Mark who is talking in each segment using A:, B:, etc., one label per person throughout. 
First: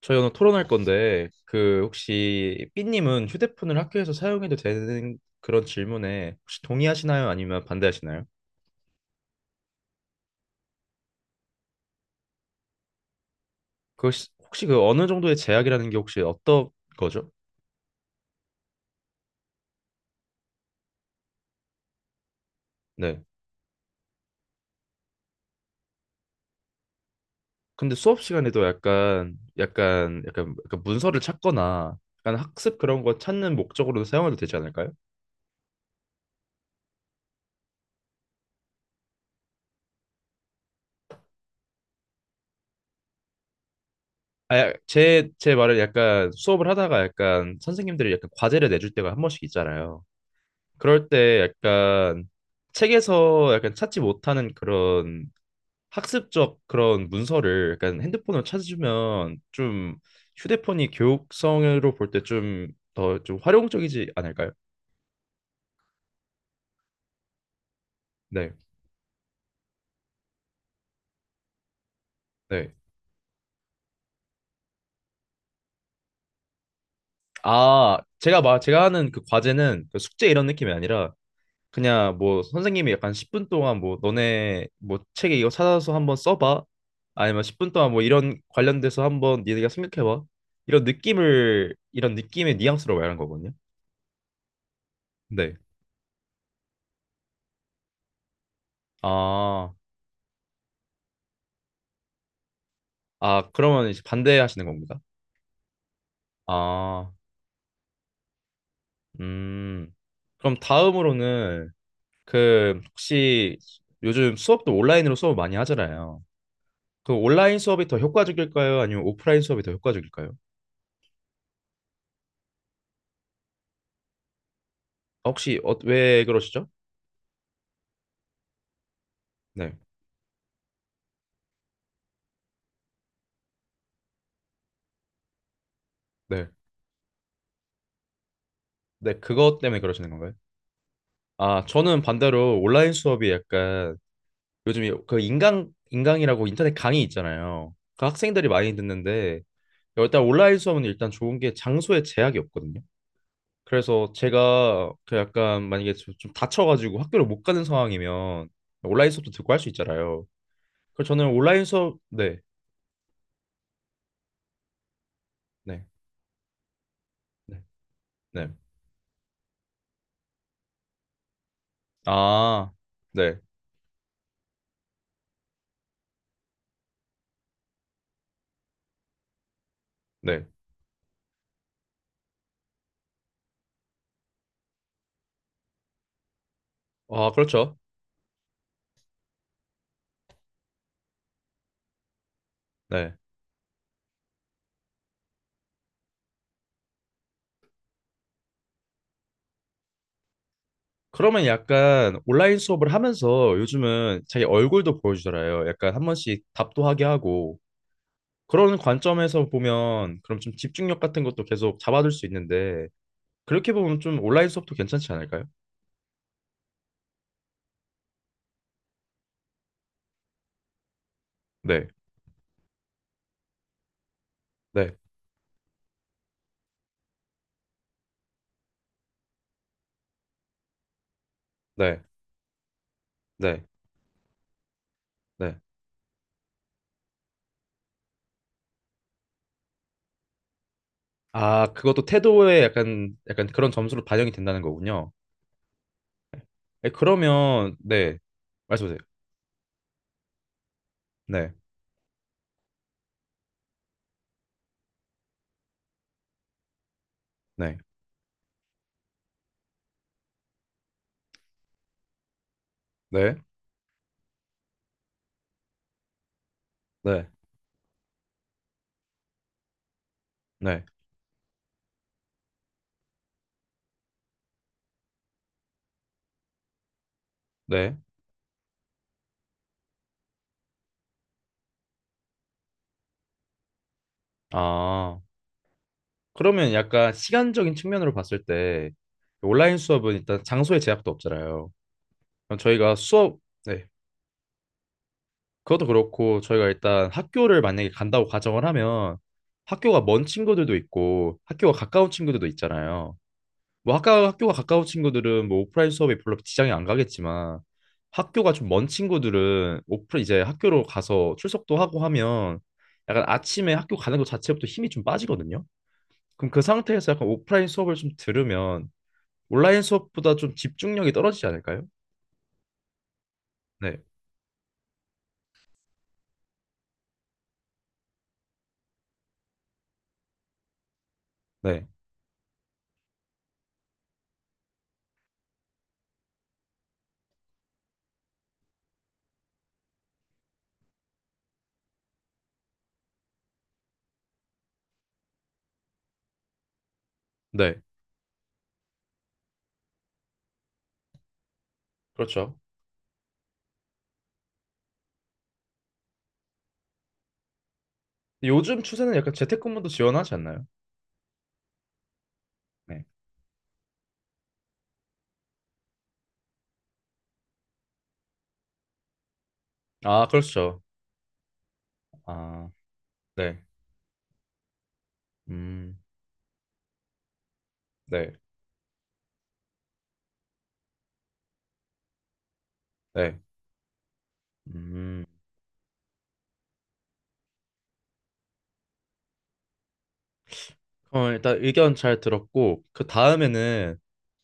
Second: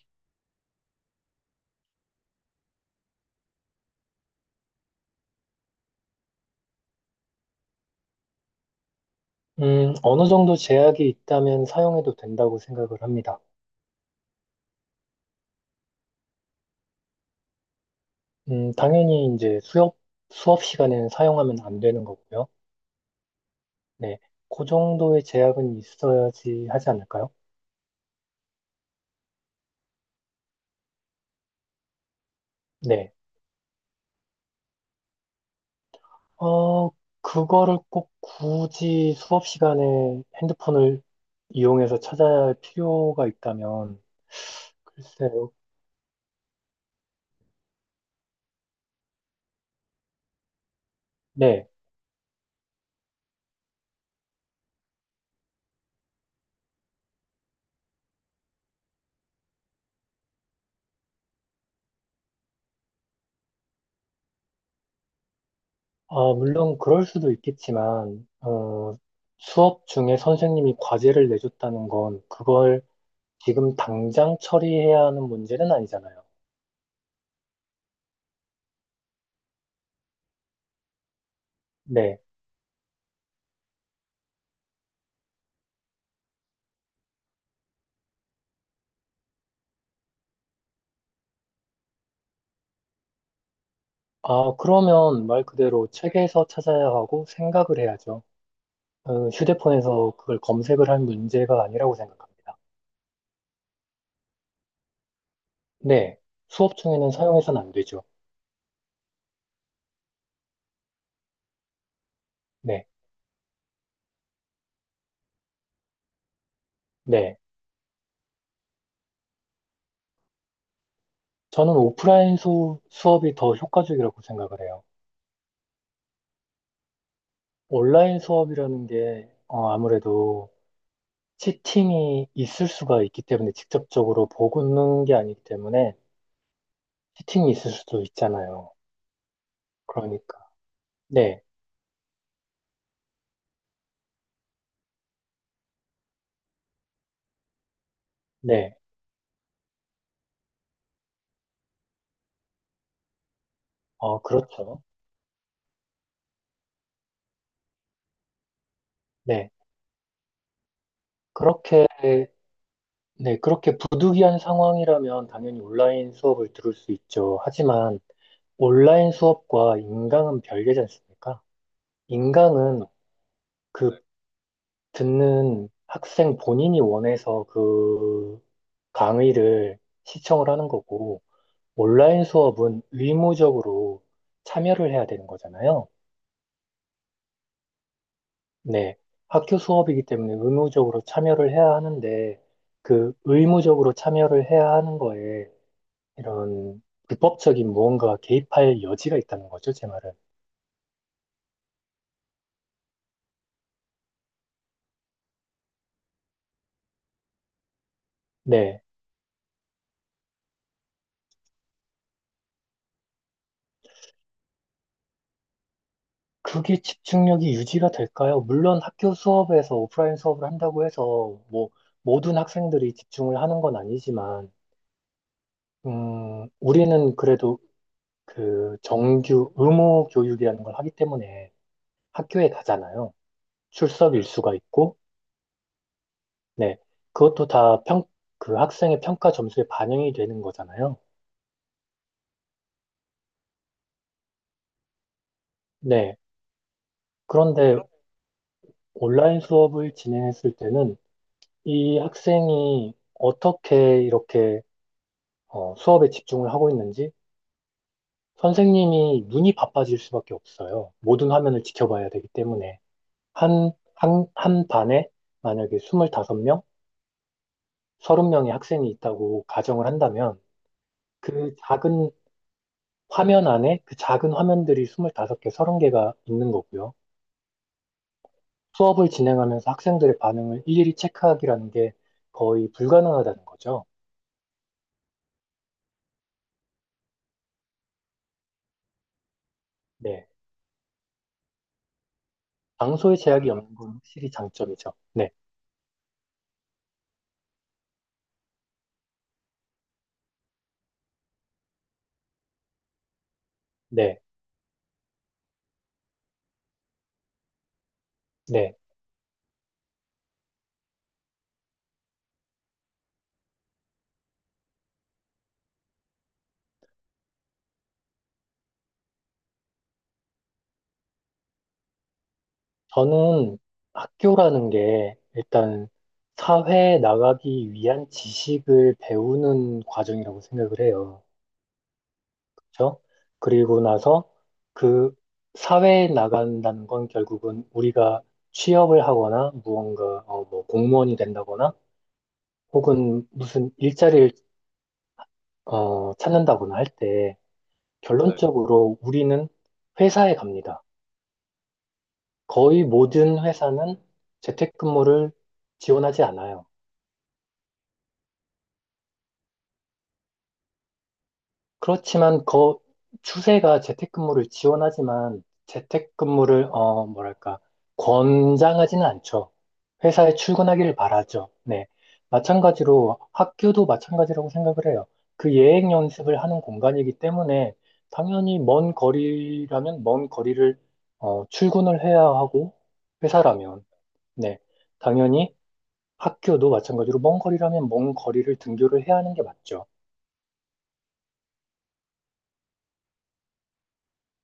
A: 저희 오늘 토론할 건데 그 혹시 삐님은 휴대폰을 학교에서 사용해도 되는 그런 질문에 혹시 동의하시나요? 아니면 반대하시나요?
B: 어느 정도 제약이 있다면 사용해도 된다고 생각을 합니다.
A: 그 혹시 그 어느 정도의 제약이라는 게 혹시 어떤 거죠?
B: 당연히 이제 수업 시간에는 사용하면 안 되는 거고요.
A: 네.
B: 네. 그 정도의 제약은 있어야지 하지 않을까요?
A: 근데 수업 시간에도 약간 문서를 찾거나 약간 학습 그런
B: 네.
A: 거 찾는 목적으로 사용해도 되지 않을까요?
B: 어, 그거를 꼭 굳이 수업 시간에 핸드폰을 이용해서 찾아야 할 필요가 있다면,
A: 아, 제,
B: 글쎄요.
A: 제 말을 약간 수업을 하다가 약간 선생님들이 약간 과제를 내줄 때가 한 번씩 있잖아요. 그럴 때
B: 네.
A: 약간 책에서 약간 찾지 못하는 그런 학습적 그런 문서를 약간 핸드폰으로 찾으면 좀 휴대폰이 교육성으로 볼 때 좀 더 좀 활용적이지 않을까요?
B: 아, 물론 그럴 수도 있겠지만,
A: 네,
B: 수업 중에 선생님이 과제를 내줬다는 건
A: 네.
B: 그걸 지금 당장 처리해야 하는 문제는 아니잖아요.
A: 아, 제가 막 제가 하는 그 과제는 그 숙제 이런 느낌이 아니라 그냥
B: 네.
A: 뭐 선생님이 약간 10분 동안 뭐 너네 뭐 책에 이거 찾아서 한번 써봐. 아니면 10분 동안 뭐 이런 관련돼서 한번 니네가 생각해봐. 이런 느낌을 이런 느낌의 뉘앙스로 말하는 거거든요.
B: 아, 그러면 말
A: 네.
B: 그대로 책에서 찾아야 하고 생각을 해야죠.
A: 아,
B: 휴대폰에서 그걸 검색을 할 문제가 아니라고 생각합니다.
A: 그러면 이제 반대하시는 겁니다.
B: 네. 수업 중에는
A: 아,
B: 사용해서는 안 되죠.
A: 음 그럼 다음으로는 그
B: 네.
A: 혹시 요즘 수업도 온라인으로 수업 많이 하잖아요. 그
B: 네.
A: 온라인 수업이 더 효과적일까요? 아니면 오프라인 수업이 더 효과적일까요?
B: 저는 오프라인 수업이 더 효과적이라고 생각을 해요.
A: 혹시 왜 그러시죠?
B: 온라인 수업이라는 게
A: 네
B: 아무래도 치팅이 있을 수가 있기 때문에 직접적으로 보는 게 아니기 때문에
A: 네.
B: 치팅이 있을 수도 있잖아요.
A: 네, 그것 때문에 그러시는 건가요?
B: 그러니까. 네.
A: 아, 저는 반대로 온라인 수업이 약간 요즘에 그 인강, 인강이라고 인터넷 강의 있잖아요. 그 학생들이 많이
B: 네,
A: 듣는데 일단 온라인 수업은 일단 좋은 게 장소에 제약이 없거든요. 그래서
B: 그렇죠.
A: 제가 그 약간 만약에 좀 다쳐가지고 학교를 못 가는 상황이면 온라인 수업도
B: 네,
A: 듣고 할 수 있잖아요. 그래서 저는 온라인
B: 그렇게,
A: 수업, 네,
B: 네, 그렇게 부득이한 상황이라면 당연히
A: 네,
B: 온라인 수업을 들을 수 있죠.
A: 네,
B: 하지만
A: 네.
B: 온라인 수업과 인강은 별개지 않습니까?
A: 아,
B: 인강은
A: 네,
B: 그 듣는 학생 본인이 원해서 그 강의를
A: 네.
B: 시청을 하는 거고, 온라인 수업은 의무적으로 참여를 해야 되는 거잖아요.
A: 아, 그렇죠.
B: 네, 학교 수업이기 때문에 의무적으로 참여를 해야 하는데, 그
A: 네.
B: 의무적으로 참여를 해야 하는 거에 이런 불법적인 무언가가 개입할 여지가 있다는 거죠, 제 말은.
A: 그러면 약간 온라인 수업을 하면서 요즘은 자기 얼굴도 보여주잖아요. 약간 한 번씩 답도 하게 하고 그런
B: 네,
A: 관점에서 보면 그럼 좀 집중력 같은 것도 계속 잡아둘 수 있는데, 그렇게 보면 좀 온라인 수업도 괜찮지 않을까요?
B: 그게 집중력이 유지가 될까요? 물론 학교 수업에서 오프라인 수업을 한다고 해서 뭐
A: 네,
B: 모든 학생들이 집중을 하는 건 아니지만,
A: 네,
B: 우리는 그래도 그 정규 의무 교육이라는 걸 하기 때문에
A: 네,
B: 학교에 가잖아요.
A: 네,
B: 출석 일수가 있고,
A: 네.
B: 네. 그것도 다 그 학생의 평가 점수에 반영이 되는 거잖아요.
A: 아, 그것도 태도에 약간 약간 그런 점수로 반영이 된다는 거군요.
B: 네.
A: 네, 그러면
B: 그런데
A: 네, 말씀하세요.
B: 온라인 수업을 진행했을 때는
A: 네,
B: 이 학생이 어떻게 이렇게 수업에 집중을 하고 있는지
A: 네,
B: 선생님이 눈이 바빠질 수밖에 없어요. 모든 화면을 지켜봐야 되기 때문에.
A: 네,
B: 한 반에 만약에 25명,
A: 네,
B: 30명의 학생이 있다고 가정을 한다면
A: 네,
B: 그 작은 화면 안에 그 작은 화면들이 25개, 30개가 있는 거고요.
A: 네.
B: 수업을 진행하면서 학생들의 반응을 일일이 체크하기라는 게 거의 불가능하다는 거죠.
A: 아. 그러면 약간 시간적인 측면으로 봤을 때 온라인 수업은
B: 네.
A: 일단 장소의 제약도 없잖아요. 그럼 저희가
B: 장소의
A: 수업,
B: 제약이 없는
A: 네,
B: 건 확실히 장점이죠. 네.
A: 그것도 그렇고 저희가 일단 학교를 만약에 간다고 가정을 하면 학교가 먼 친구들도 있고 학교가 가까운 친구들도 있잖아요. 뭐
B: 네.
A: 학교가 가까운 친구들은 뭐 오프라인 수업에 별로 지장이 안 가겠지만 학교가 좀
B: 네.
A: 먼 친구들은 오프 이제 학교로 가서 출석도 하고 하면 약간 아침에 학교 가는 것 자체부터 힘이 좀 빠지거든요. 그럼 그 상태에서 약간 오프라인 수업을 좀 들으면 온라인 수업보다 좀 집중력이 떨어지지 않을까요?
B: 저는
A: 네,
B: 학교라는 게 일단 사회에 나가기 위한 지식을 배우는 과정이라고 생각을 해요.
A: 네,
B: 그렇죠? 그리고 나서 그 사회에 나간다는 건 결국은 우리가 취업을 하거나 무언가 뭐 공무원이 된다거나 혹은 무슨 일자리를 찾는다거나 할 때, 네.
A: 네,
B: 결론적으로 우리는 회사에 갑니다.
A: 그렇죠.
B: 거의 모든 회사는 재택근무를 지원하지 않아요.
A: 요즘 추세는 약간 재택근무도 지원하지 않나요?
B: 그렇지만 그
A: 네.
B: 추세가 재택근무를 지원하지만 재택근무를 뭐랄까 권장하지는 않죠.
A: 아,
B: 회사에
A: 그렇죠.
B: 출근하기를 바라죠. 네.
A: 아,
B: 마찬가지로
A: 네.
B: 학교도 마찬가지라고 생각을 해요. 그 예행
A: 음,
B: 연습을 하는 공간이기 때문에
A: 네,
B: 당연히 먼 거리라면 먼 거리를 출근을 해야 하고
A: 네.
B: 회사라면 네.
A: 음.
B: 당연히 학교도 마찬가지로 먼 거리라면 먼 거리를 등교를 해야 하는 게 맞죠.
A: 그럼 일단 의견 잘 들었고, 그 다음에는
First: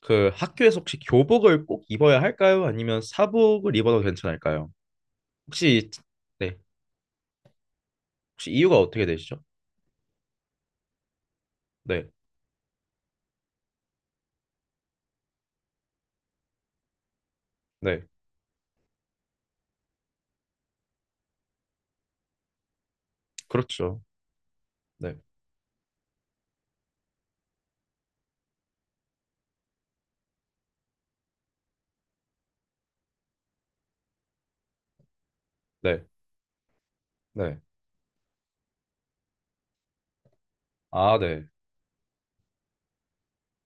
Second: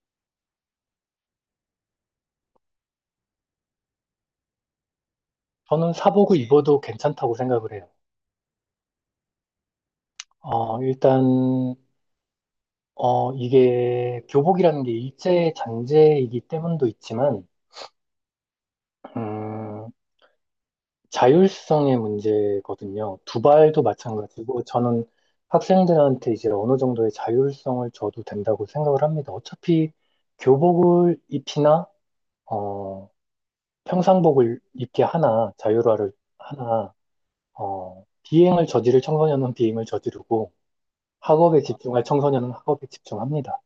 A: 그 학교에서 혹시 교복을 꼭 입어야 할까요? 아니면 사복을 입어도 괜찮을까요? 혹시,
B: 저는 사복을
A: 네.
B: 입어도 괜찮다고 생각을 해요.
A: 혹시 이유가 어떻게 되시죠?
B: 일단,
A: 네,
B: 이게 교복이라는 게 일제 잔재이기 때문도 있지만,
A: 네.
B: 음, 자율성의 문제거든요. 두발도
A: 그렇죠.
B: 마찬가지고, 저는
A: 네,
B: 학생들한테 이제 어느 정도의 자율성을 줘도 된다고 생각을 합니다. 어차피 교복을 입히나, 어, 평상복을 입게 하나,
A: 네,
B: 자율화를 하나,
A: 네.
B: 비행을 저지를 청소년은 비행을 저지르고,
A: 아, 네.
B: 학업에 집중할 청소년은 학업에 집중합니다.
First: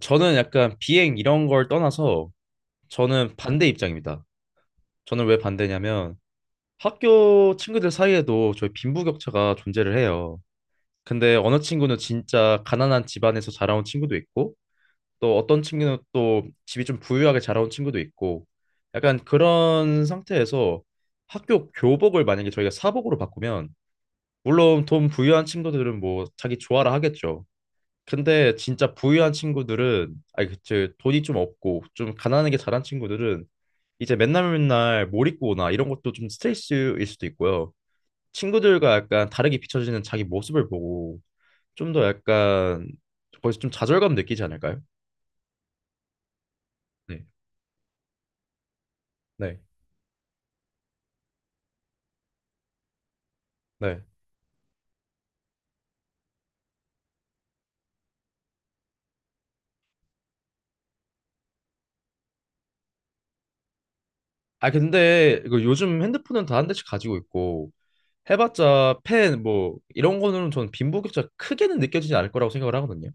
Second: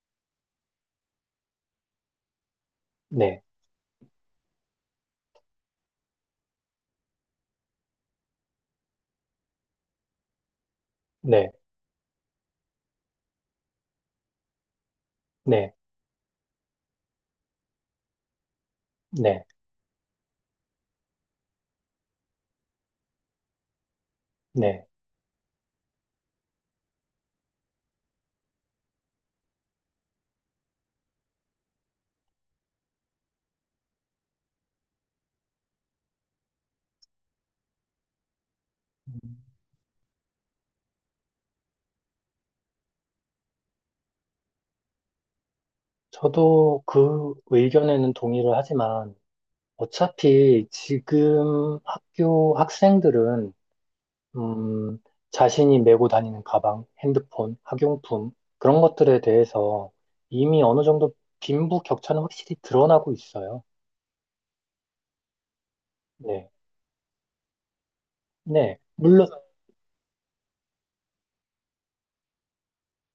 A: 저는 약간 비행 이런 걸 떠나서 저는
B: 네,
A: 반대 입장입니다. 저는 왜 반대냐면 학교 친구들 사이에도 저희 빈부격차가 존재를 해요. 근데
B: 네.
A: 어느 친구는 진짜 가난한 집안에서 자라온 친구도 있고 또 어떤
B: 네.
A: 친구는 또 집이 좀 부유하게 자라온 친구도 있고 약간
B: 네,
A: 그런 상태에서 학교 교복을 만약에 저희가 사복으로 바꾸면 물론
B: 네.
A: 돈 부유한 친구들은 뭐 자기 좋아라 하겠죠. 근데 진짜 부유한 친구들은 아니 그치 돈이 좀 없고 좀 가난하게 자란 친구들은 이제 맨날 맨날 몰입고나 이런 것도 좀 스트레스일 수도 있고요. 친구들과 약간
B: 음,
A: 다르게 비춰지는 자기 모습을 보고 좀 더 약간 거기서 좀 좌절감 느끼지 않을까요?
B: 저도
A: 네.
B: 그 의견에는 동의를 하지만
A: 네.
B: 어차피 지금 학교 학생들은
A: 네.
B: 음, 자신이 메고 다니는 가방, 핸드폰, 학용품 그런 것들에 대해서 이미 어느 정도 빈부격차는 확실히 드러나고 있어요.
A: 아 근데 이거 요즘 핸드폰은
B: 네,
A: 다 한 대씩 가지고 있고
B: 네.
A: 해봤자
B: 물론
A: 펜 뭐 이런 거는 저는 빈부격차 크게는 느껴지지 않을 거라고 생각을 하거든요.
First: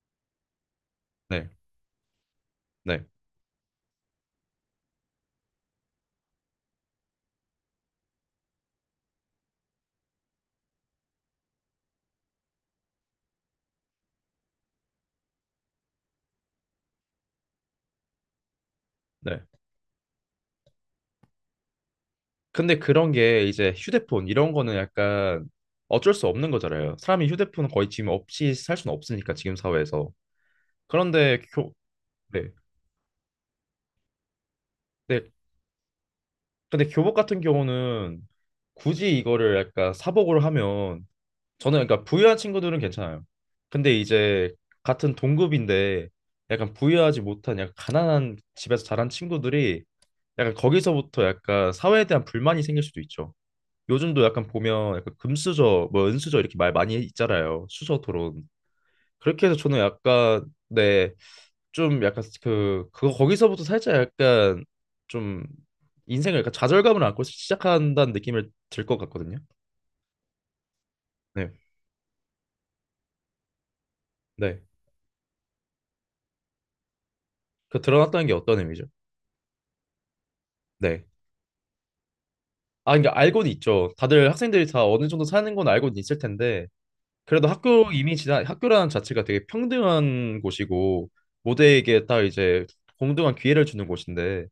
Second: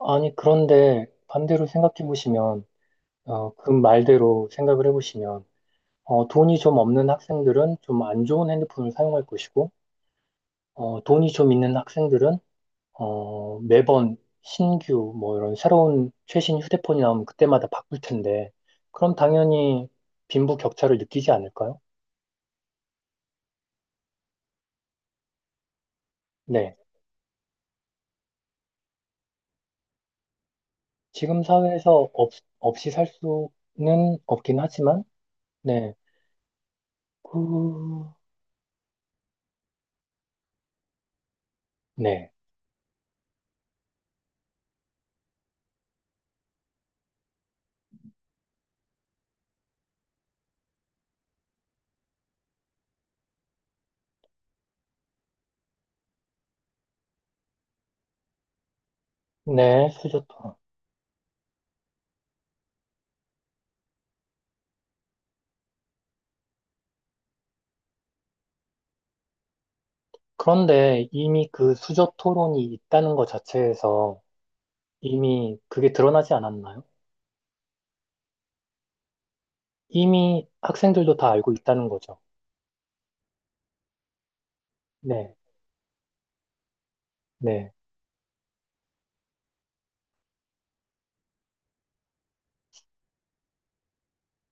B: 아니 그런데
A: 네.
B: 반대로 생각해 보시면
A: 네.
B: 그 말대로 생각을 해보시면 돈이 좀 없는 학생들은 좀 안 좋은 핸드폰을 사용할 것이고 돈이 좀 있는 학생들은 매번 신규 뭐 이런 새로운 최신 휴대폰이 나오면 그때마다 바꿀 텐데 그럼
A: 네.
B: 당연히 빈부 격차를 느끼지 않을까요?
A: 근데 그런 게 이제 휴대폰 이런 거는 약간 어쩔 수 없는
B: 네.
A: 거잖아요. 사람이 휴대폰 거의 지금 없이 살 수는 없으니까 지금 사회에서. 그런데
B: 지금
A: 교
B: 사회에서
A: 네.
B: 없이 살 수는 없긴 하지만
A: 네.
B: 네.
A: 근데 교복
B: 그
A: 같은 경우는 굳이 이거를 약간 사복으로 하면 저는 그러니까
B: 네.
A: 부유한 친구들은 괜찮아요. 근데 이제 같은 동급인데 약간 부유하지 못한 약간 가난한 집에서 자란 친구들이 약간 거기서부터 약간 사회에 대한 불만이 생길 수도 있죠. 요즘도 약간 보면 약간 금수저, 뭐 은수저 이렇게 말 많이 있잖아요. 수저 토론. 그렇게 해서 저는
B: 네, 수저
A: 약간
B: 토론.
A: 네, 좀 약간 그거 거기서부터 살짝 약간 좀 인생을 약간 좌절감을 안고 시작한다는 느낌을 들 것 같거든요.
B: 그런데 이미
A: 네,
B: 그 수저 토론이 있다는 것 자체에서
A: 네.
B: 이미 그게 드러나지 않았나요?
A: 그 드러났다는 게 어떤 의미죠?
B: 이미
A: 네.
B: 학생들도 다 알고 있다는 거죠.
A: 아, 그러니까 알고는 있죠. 다들 학생들이 다 어느 정도
B: 네.
A: 사는 건 알고는 있을 텐데 그래도
B: 네.
A: 학교 이미 지난 학교라는 자체가 되게 평등한 곳이고 모두에게 다 이제 공정한 기회를 주는 곳인데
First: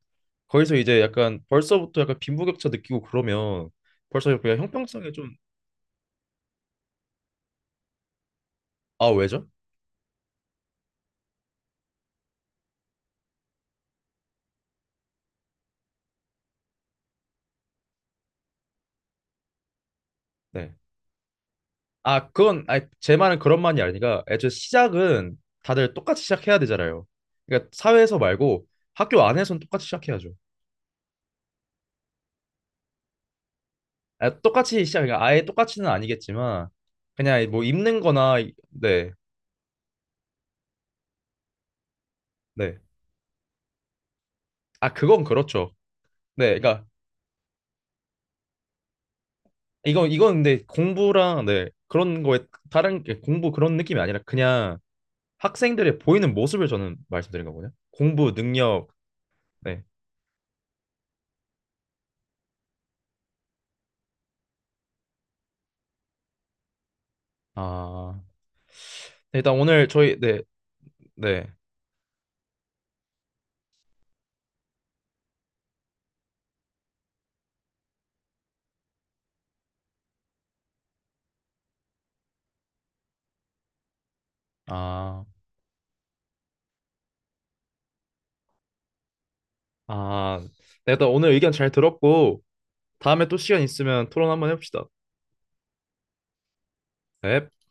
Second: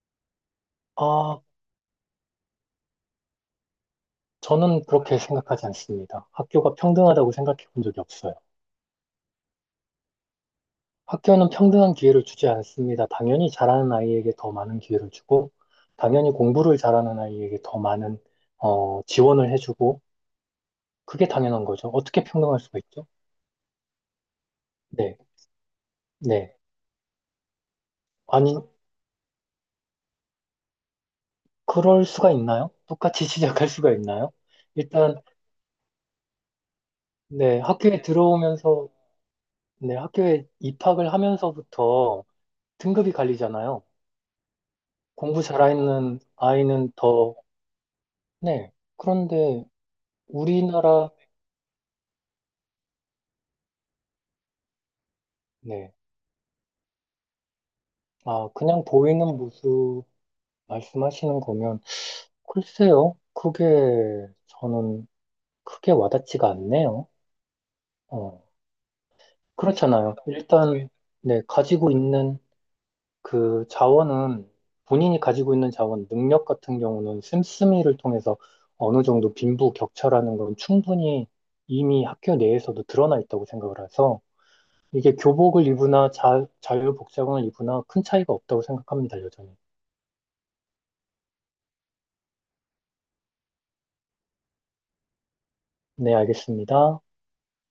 A: 거기서 이제 약간
B: 아,
A: 벌써부터 약간 빈부격차 느끼고 그러면 벌써 그냥
B: 저는
A: 형평성에
B: 그렇게
A: 좀.
B: 생각하지 않습니다. 학교가 평등하다고 생각해 본 적이 없어요.
A: 아 왜죠?
B: 학교는 평등한 기회를 주지 않습니다. 당연히 잘하는 아이에게 더 많은 기회를 주고, 당연히 공부를 잘하는 아이에게 더 많은, 지원을 해주고,
A: 네.
B: 그게 당연한 거죠. 어떻게
A: 아
B: 평등할
A: 그건
B: 수가
A: 아니
B: 있죠?
A: 제 말은 그런 말이 아니라 애초에
B: 네,
A: 시작은 다들 똑같이
B: 네.
A: 시작해야 되잖아요. 그러니까 사회에서
B: 아니,
A: 말고 학교 안에서는 똑같이 시작해야죠.
B: 그럴 수가 있나요? 똑같이 시작할 수가 있나요?
A: 아, 똑같이 시작
B: 일단,
A: 그러니까 아예 똑같이는 아니겠지만 그냥
B: 네,
A: 뭐 입는
B: 학교에
A: 거나
B: 들어오면서,
A: 네.
B: 네, 학교에 입학을 하면서부터
A: 네.
B: 등급이 갈리잖아요.
A: 아 그건
B: 공부
A: 그렇죠.
B: 잘하는
A: 네. 그러니까
B: 아이는 더 네. 그런데
A: 이건 근데
B: 우리나라,
A: 공부랑 네. 그런 거에 다른 게 공부 그런 느낌이 아니라 그냥
B: 네.
A: 학생들의 보이는 모습을 저는 말씀드린 거거든요. 공부
B: 아, 그냥
A: 능력,
B: 보이는
A: 네.
B: 모습 말씀하시는 거면, 글쎄요. 그게 저는 크게 와닿지가 않네요.
A: 아,
B: 어,
A: 네, 일단 오늘
B: 그렇잖아요.
A: 저희 네,
B: 일단, 네.
A: 네,
B: 가지고 있는 그 자원은, 본인이 가지고 있는 자원, 능력 같은 경우는 씀씀이를 통해서 어느 정도 빈부 격차라는 건 충분히 이미 학교 내에서도 드러나 있다고 생각을 해서, 이게
A: 아,
B: 교복을 입으나 자유복장을 입으나 큰 차이가 없다고 생각합니다, 여전히.
A: 아, 네, 일단 오늘 의견 잘 들었고 다음에 또 시간 있으면 토론 한번 해봅시다.
B: 네, 알겠습니다.
A: 네.